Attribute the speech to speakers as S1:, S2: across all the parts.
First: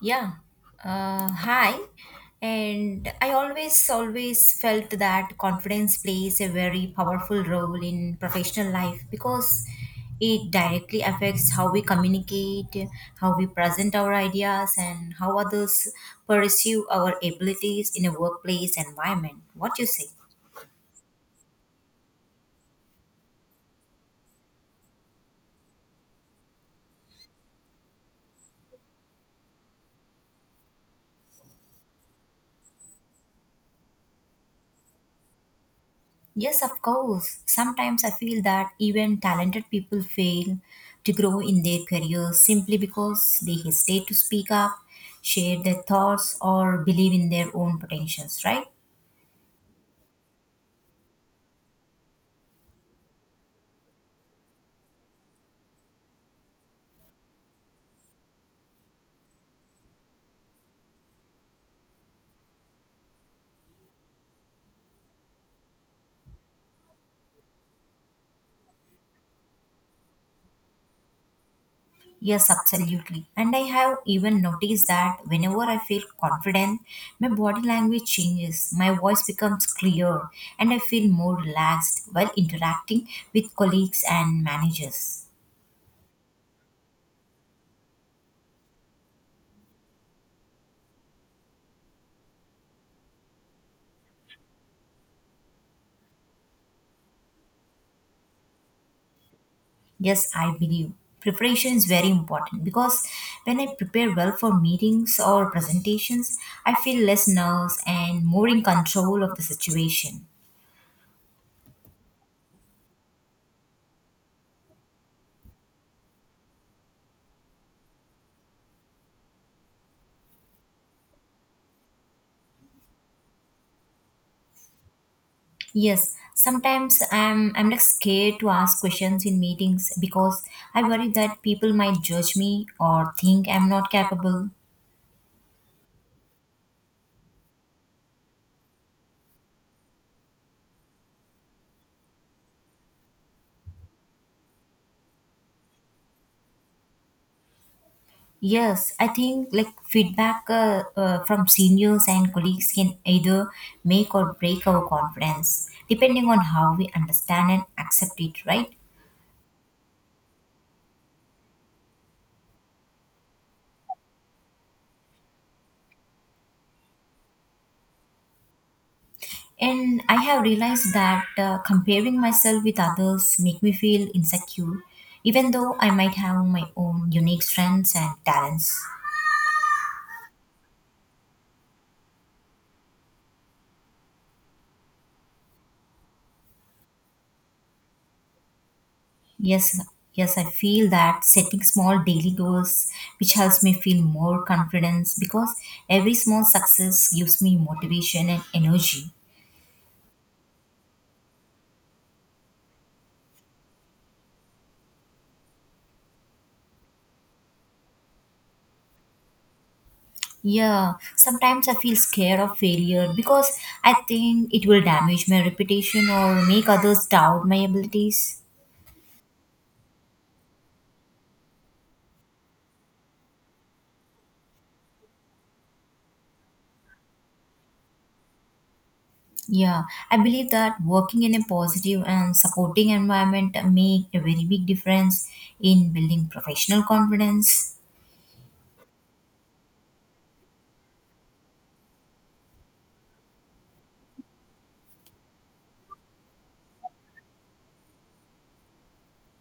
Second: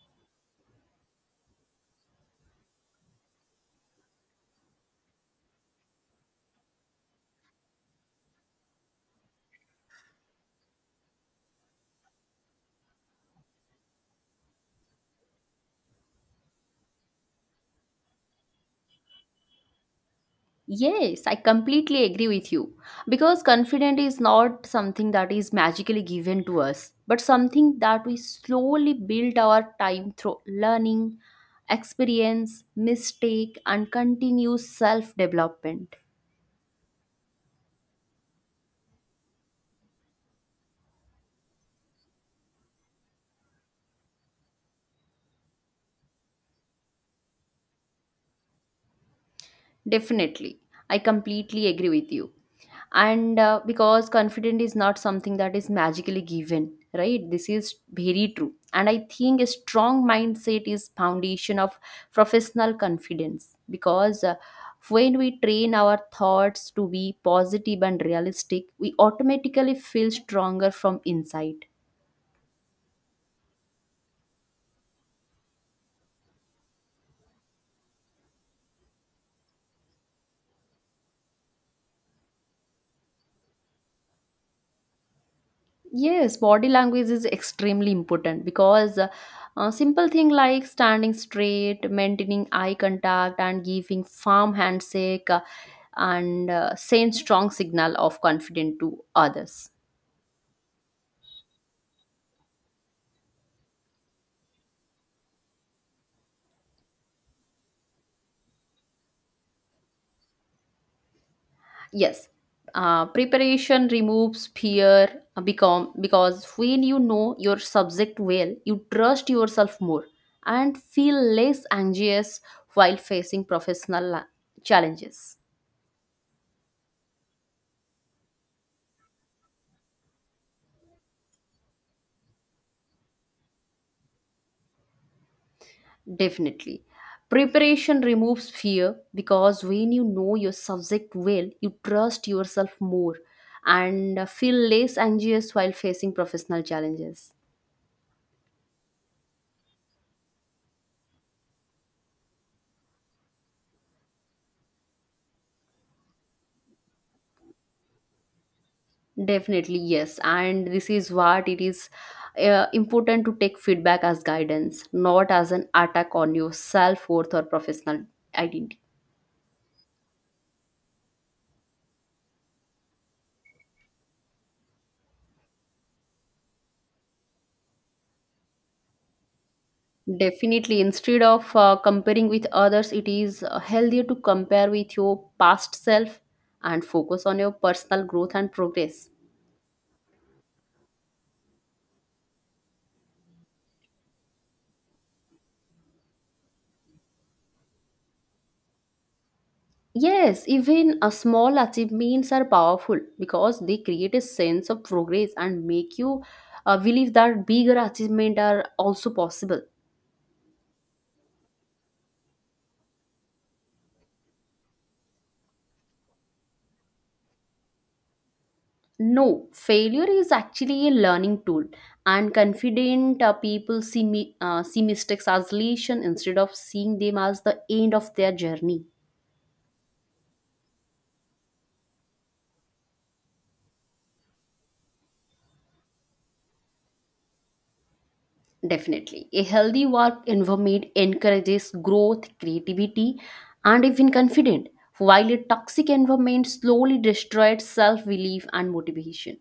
S1: Yeah. Hi. And I always, always felt that confidence plays a very powerful role in professional life because it directly affects how we communicate, how we present our ideas, and how others perceive our abilities in a workplace environment. What you say?
S2: Yes, I completely agree with you. Because confidence is not something that is magically given to us, but something that we slowly build our time through learning, experience, mistake, and continuous self development.
S1: Yes, of course. Sometimes I feel that even talented people fail to grow in their careers simply because they hesitate to speak up, share their thoughts, or believe in their own potentials, right?
S2: Definitely. I completely agree with you. And Because confidence is not something that is magically given, right? This is very true. And I think a strong mindset is foundation of professional confidence because when we train our thoughts to be positive and realistic, we automatically feel stronger from inside.
S1: Yes, absolutely. And I have even noticed that whenever I feel confident, my body language changes, my voice becomes clear, and I feel more relaxed while interacting with colleagues and managers.
S2: Yes, body language is extremely important because simple thing like standing straight, maintaining eye contact, and giving firm handshake and send strong signal of confidence to others.
S1: Yes, I believe preparation is very important because when I prepare well for meetings or presentations, I feel less nerves and more in control of the situation.
S2: Yes, preparation removes fear become because when you know your subject well, you trust yourself more and feel less anxious while facing challenges.
S1: Yes, sometimes I'm like scared to ask questions in meetings because I worry that people might judge me or think I'm not capable.
S2: Definitely. Preparation removes fear because when you know your subject well, you trust yourself more and feel less anxious while facing professional challenges.
S1: Yes, I think like feedback from seniors and colleagues can either make or break our confidence, depending on how we understand and accept it, right?
S2: Definitely, yes. And this is what it is important to take feedback as guidance, not as an attack on your self worth or professional identity.
S1: And I have realized that comparing myself with others make me feel insecure, even though I might have my own unique strengths and talents.
S2: Definitely, instead of comparing with others, it is healthier to compare with your past self and focus on your personal growth and progress.
S1: Yes, yes, I feel that setting small daily goals, which helps me feel more confidence because every small success gives me motivation and energy.
S2: Yes, even a small achievements are powerful because they create a sense of progress and make you believe that bigger achievements are also possible.
S1: Yeah, sometimes I feel scared of failure because I think it will damage my reputation or make others doubt my abilities.
S2: No, failure is actually a learning tool, and confident people see mistakes as lesson instead of seeing them as the end of their journey.
S1: Yeah, I believe that working in a positive and supporting environment make a very big difference in building professional confidence.
S2: Definitely. A healthy work environment encourages growth, creativity, and even confidence, while a toxic environment slowly destroys self belief and motivation.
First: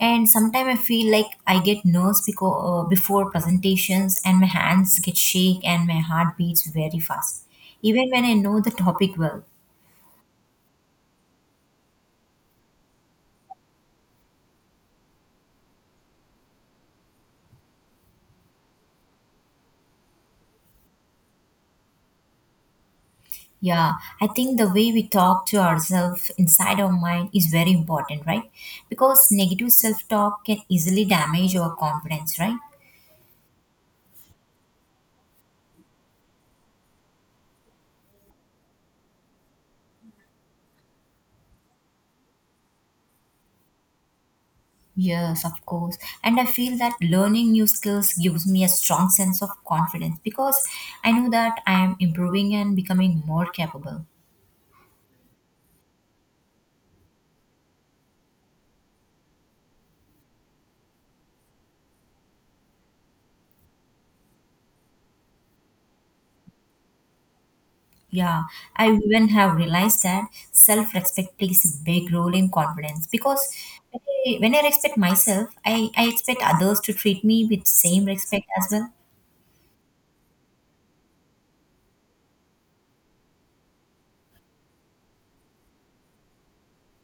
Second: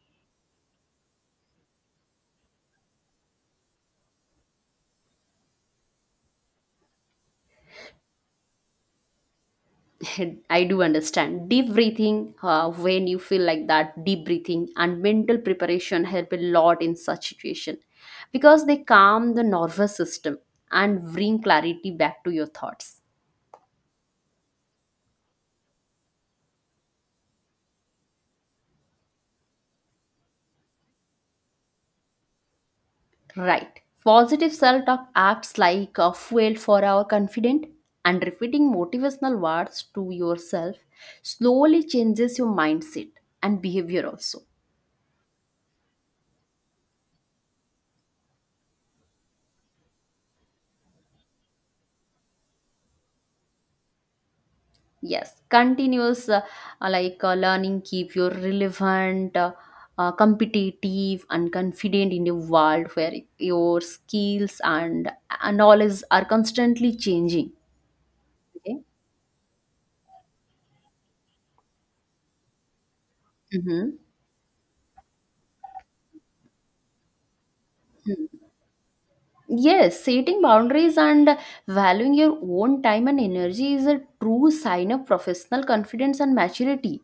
S1: And sometimes I feel like I get nerves because, before presentations and my hands get shake and my heart beats very fast, even when I know the topic well.
S2: I do understand. Deep breathing, when you feel like that, deep breathing and mental preparation help a lot in such situation because they calm the nervous system and bring clarity back to your thoughts.
S1: Yeah, I think the way we talk to ourselves inside our mind is very important, right? Because negative self talk can easily damage our confidence, right?
S2: Right. Positive self talk acts like a fuel for our confidence, and repeating motivational words to yourself slowly changes your mindset and behavior also.
S1: Yes, of course. And I feel that learning new skills gives me a strong sense of confidence because I know that I am improving and becoming more capable.
S2: Yes, continuous learning keep you relevant, competitive, and confident in a world where your skills and knowledge are constantly changing.
S1: Yeah,
S2: Okay.
S1: I even have realized that self-respect plays a big role in confidence because
S2: Mm-hmm.
S1: when when I respect myself, I expect others to treat me with same respect as well.
S2: Yes, setting boundaries and valuing your own time and energy is a true sign of professional confidence and maturity.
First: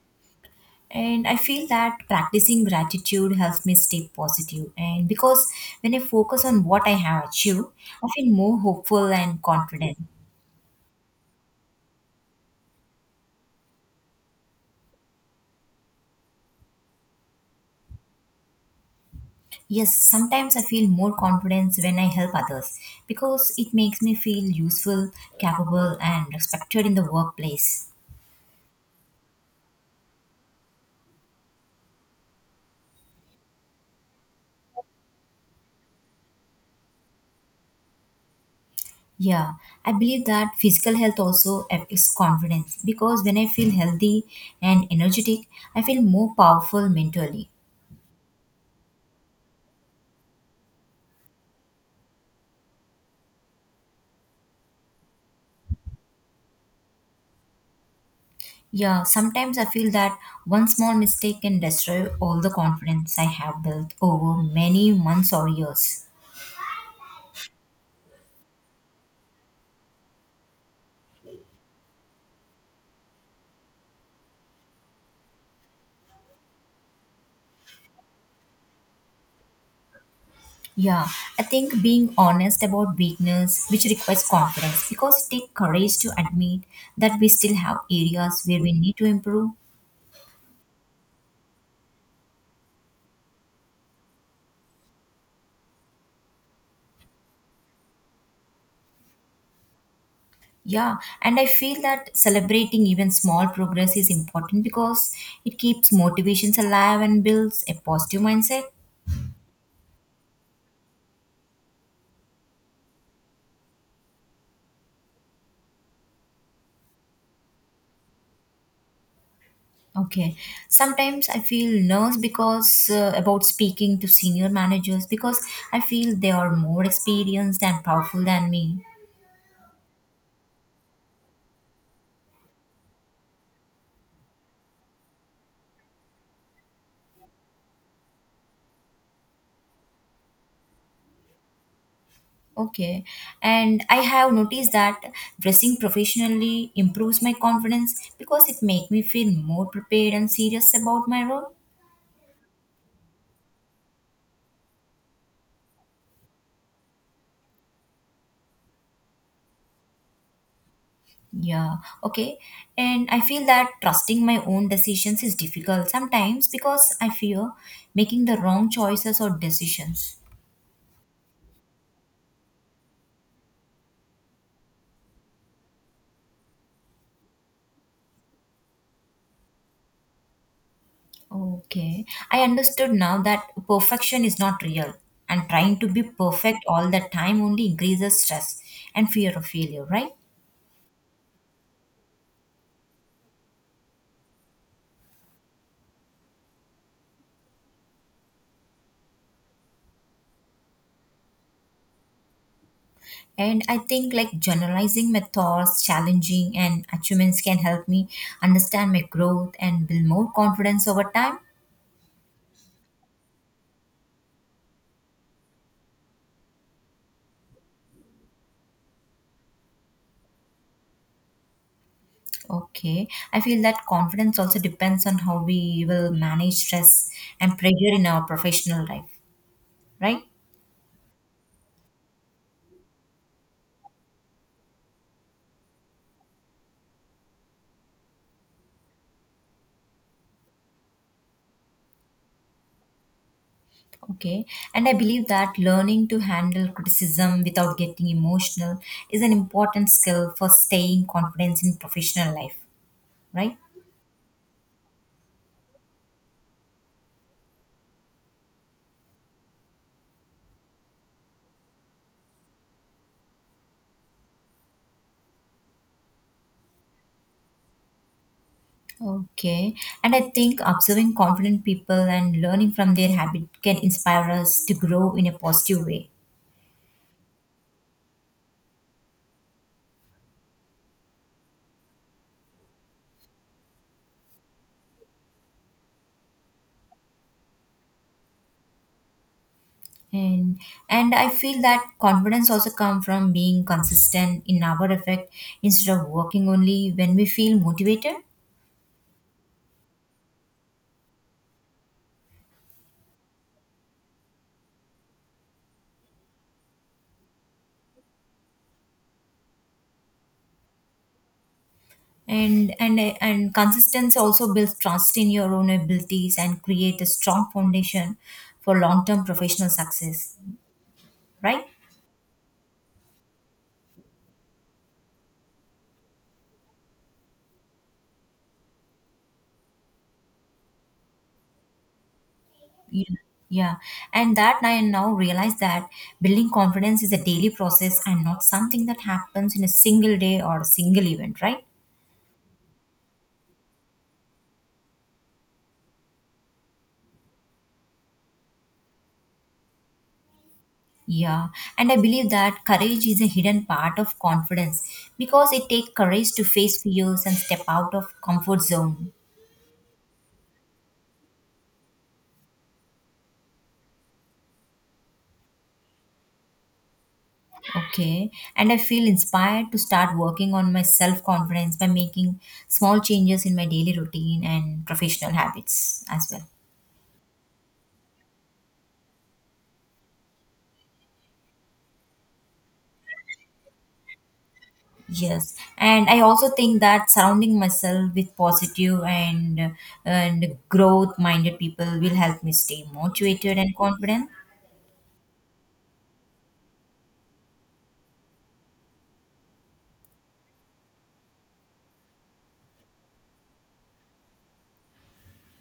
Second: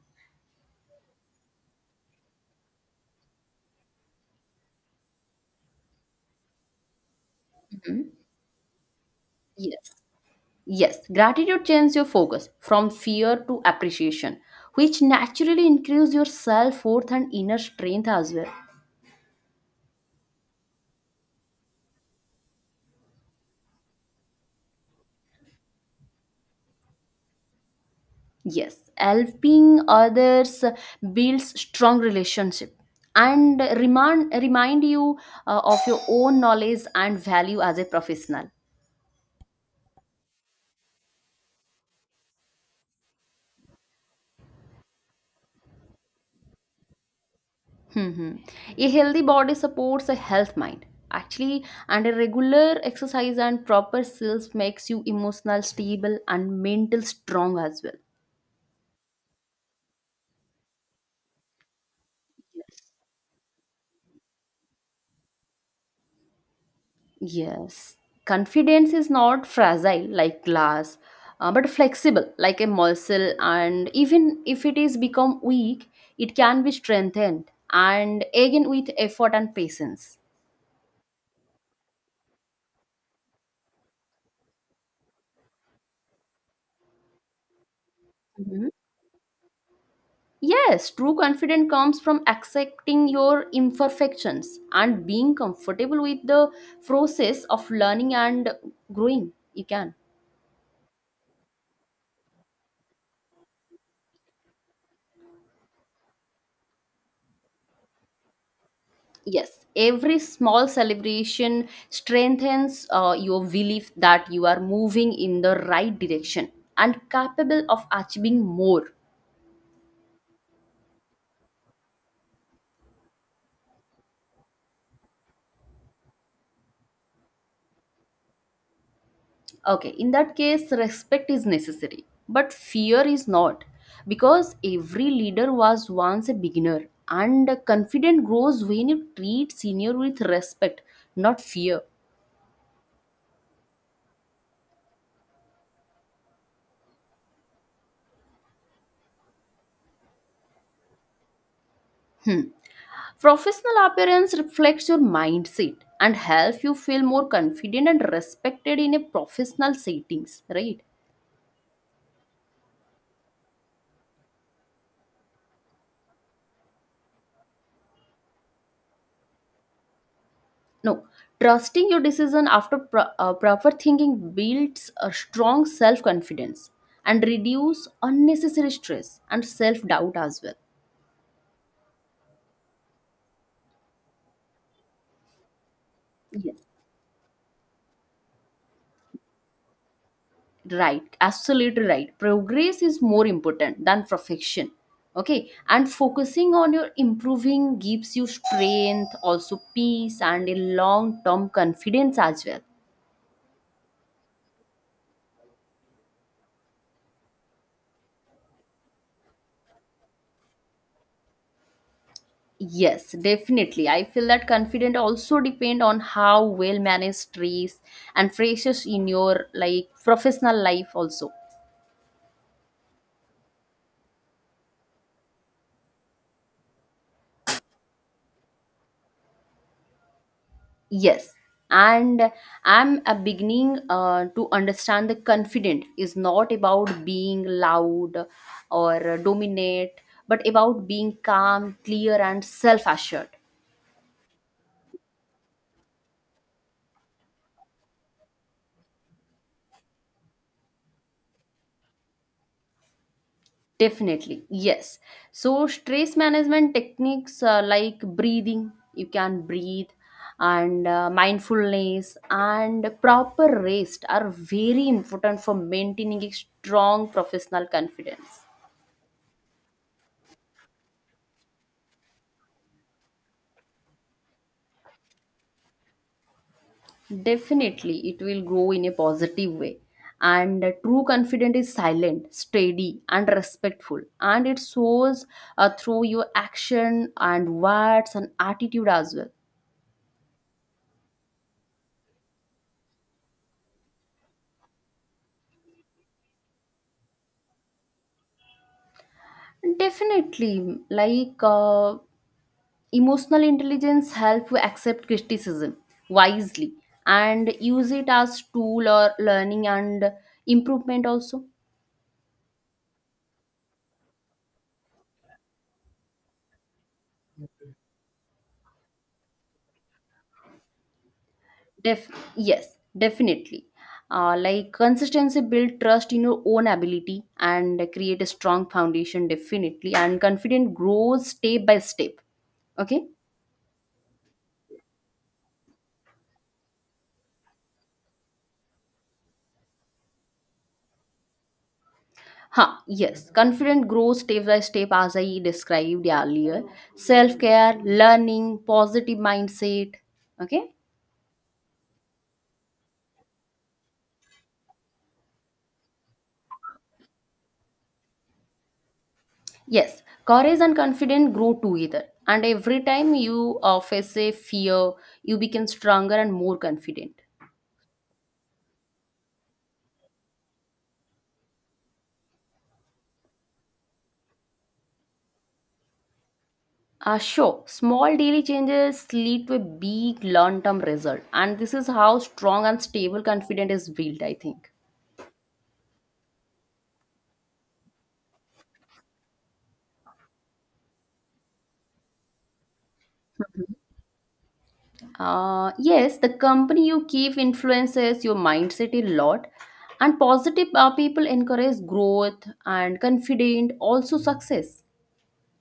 S1: And I feel that practicing gratitude helps me stay positive. And because when I focus on what I have achieved, I
S2: Mhm.
S1: feel more hopeful and
S2: Yes,
S1: confident.
S2: yes. Gratitude changes your focus from fear to appreciation, which naturally increases your self worth and inner strength as well.
S1: Yes, sometimes I feel more confidence when I help others because it makes me feel useful, capable, and respected in the workplace.
S2: Yes, helping others builds strong relationship and remind you of your own knowledge and value as a professional.
S1: Yeah, I believe that physical health also affects confidence because when I feel healthy and energetic, I feel more powerful mentally.
S2: Mm-hmm. A healthy body supports a health mind. Actually, and a regular exercise and proper self makes you emotional stable and mental strong as well.
S1: Yeah, sometimes I feel that one small mistake can destroy all the
S2: Yes.
S1: confidence I have built over many months or years.
S2: Yes. Confidence is not fragile like glass, but flexible like a muscle. And even if it is become weak, it can be strengthened and again with effort and patience.
S1: Yeah, I think being honest about weakness, which requires confidence, because it takes courage to admit that we still have areas where we need to improve.
S2: Yes, true confidence comes from accepting your imperfections and being comfortable with the process of learning and growing. You can.
S1: Yeah, and I feel that celebrating even small progress is important because it keeps motivations alive and builds a positive mindset.
S2: Yes, every small celebration strengthens your belief that you are moving in the right direction and capable of achieving more.
S1: Okay, sometimes I feel nervous because about speaking to senior managers because I feel they are more experienced and powerful than me.
S2: Okay, in that case, respect is necessary, but fear is not. Because every leader was once a beginner, and confidence grows when you treat senior with respect, not fear.
S1: Okay, and I have noticed that dressing professionally improves my confidence because it makes me feel more prepared and serious about my role.
S2: Professional appearance reflects your mindset and helps you feel more confident and respected in a professional settings, right?
S1: Yeah, okay. And I feel that trusting my own decisions is difficult sometimes because I fear making the wrong choices or decisions.
S2: No, trusting your decision after proper thinking builds a strong self confidence and reduce unnecessary stress and self doubt as well.
S1: Okay. I understood now that perfection is not real and trying to be perfect
S2: Yes.
S1: all the time only increases stress and fear of failure, right?
S2: Right, absolutely right. Progress is more important than perfection. Okay, and focusing on your improving gives you strength, also peace, and a long term confidence as well.
S1: And I think like generalizing my thoughts, challenging and achievements can help me understand my growth and build more confidence over time.
S2: Yes, definitely. I feel that confident also depend on how well managed trees and phrases in your like professional life also.
S1: Okay. I feel that confidence also depends on how we will manage stress and pressure in our professional life, right?
S2: Yes. And I'm a beginning to understand the confident is not about being loud or dominate, but about being calm, clear, and self assured.
S1: Okay. And I believe that learning to handle criticism without getting emotional is an important skill for staying confident in professional life, right?
S2: Definitely, yes. So, stress management techniques like breathing, you can breathe, and mindfulness and proper rest are very important for maintaining a strong professional confidence.
S1: Okay. And I think observing confident people and learning from their habit can inspire us to grow in a positive way.
S2: Definitely, it will grow in a positive way. And true confidence is silent, steady, and respectful, and it shows through your action and words and attitude as well.
S1: and and I feel that confidence also come from being consistent in our effect instead of working only when we feel motivated
S2: Definitely, like emotional intelligence help you accept criticism wisely and use it as tool or learning and improvement also.
S1: and consistency also builds trust in your own abilities and create a strong foundation for long term professional success, right?
S2: Def Yes, definitely. Like consistency build trust in your own ability and create a strong foundation definitely and confident grows step by step. Okay.
S1: Yeah. Yeah. And that I now realize that building confidence is a daily process and not something that happens in a single day or a single event, right?
S2: Huh, yes, confident grows step by step as I described earlier. Self care, learning, positive mindset. Okay,
S1: Yeah, and I believe that courage is a hidden part of confidence because it takes courage to face fears and step out of comfort zone.
S2: yes, courage and confidence grow together. And every time you face a fear, you become stronger and more confident.
S1: Okay, and I feel inspired to start working on my self confidence by making small changes in my daily routine and professional habits as well.
S2: Sure, small daily changes lead to a big long term result. And this is how strong and stable confidence is built, I think.
S1: Yes, and I also think that surrounding myself with positive and growth minded people will help me stay motivated and confident.
S2: Yes, the company you keep influences your mindset a lot, and positive people encourage growth and confident, also success.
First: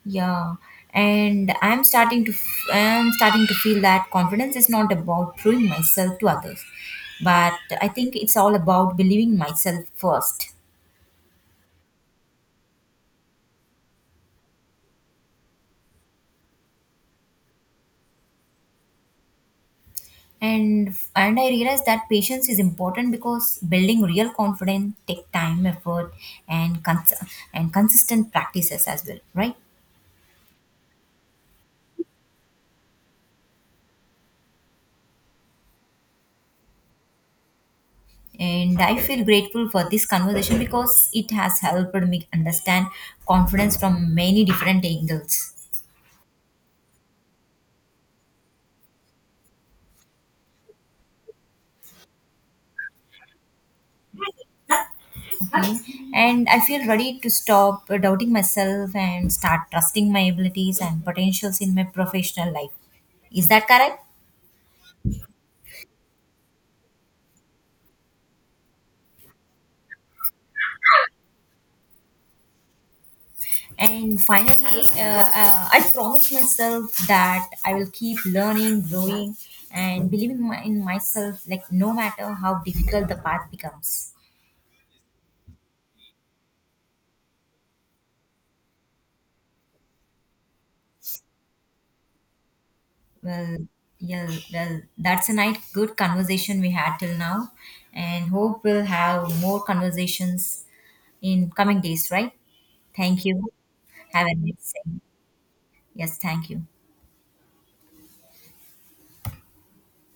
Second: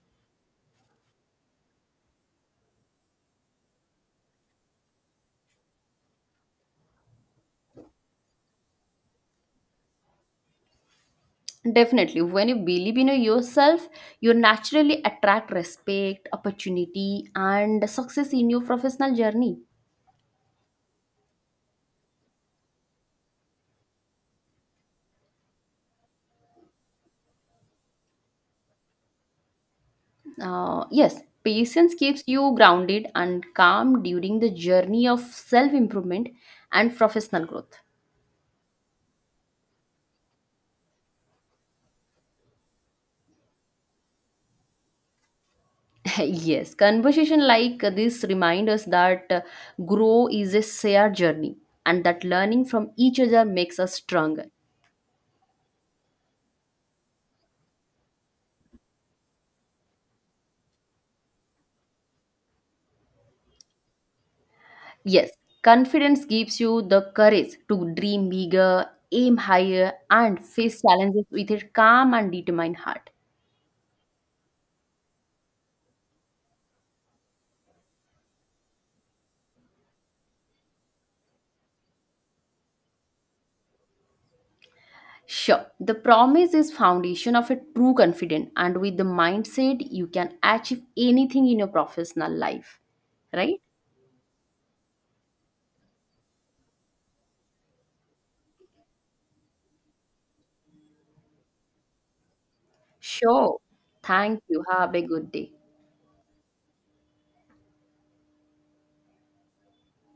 S1: Yeah, and I'm starting to feel that confidence is not about proving myself to others, but I think it's all about believing myself first.
S2: Definitely, when you believe in yourself, you naturally attract respect, opportunity, and success in your professional journey.
S1: And I realize that patience is important because building real confidence take time, effort, and cons- and consistent practices as well, right?
S2: Yes, patience keeps you grounded and calm during the journey of self improvement and professional growth.
S1: And I feel grateful for this conversation because it has helped me understand confidence from many different angles.
S2: Yes, conversation like this remind us that grow is a shared journey and that learning from each other makes us stronger.
S1: Mm-hmm. And I feel ready to stop doubting myself and start trusting my abilities and potentials in my professional life. Is that correct?
S2: Yes, confidence gives you the courage to dream bigger, aim higher, and face challenges with a calm and determined heart.
S1: And finally I promise myself that I will keep learning growing and believing in myself like no matter how difficult the path becomes.
S2: Sure, the promise is foundation of a true confidence, and with the mindset, you can achieve anything in your professional life.
S1: Well,
S2: Right?
S1: yeah, well, that's a nice good conversation we had till now, and hope we'll have more conversations in coming days, right? Thank you.
S2: Sure.
S1: Have a
S2: Thank you.
S1: nice day.
S2: Have a good day.
S1: Yes, thank you.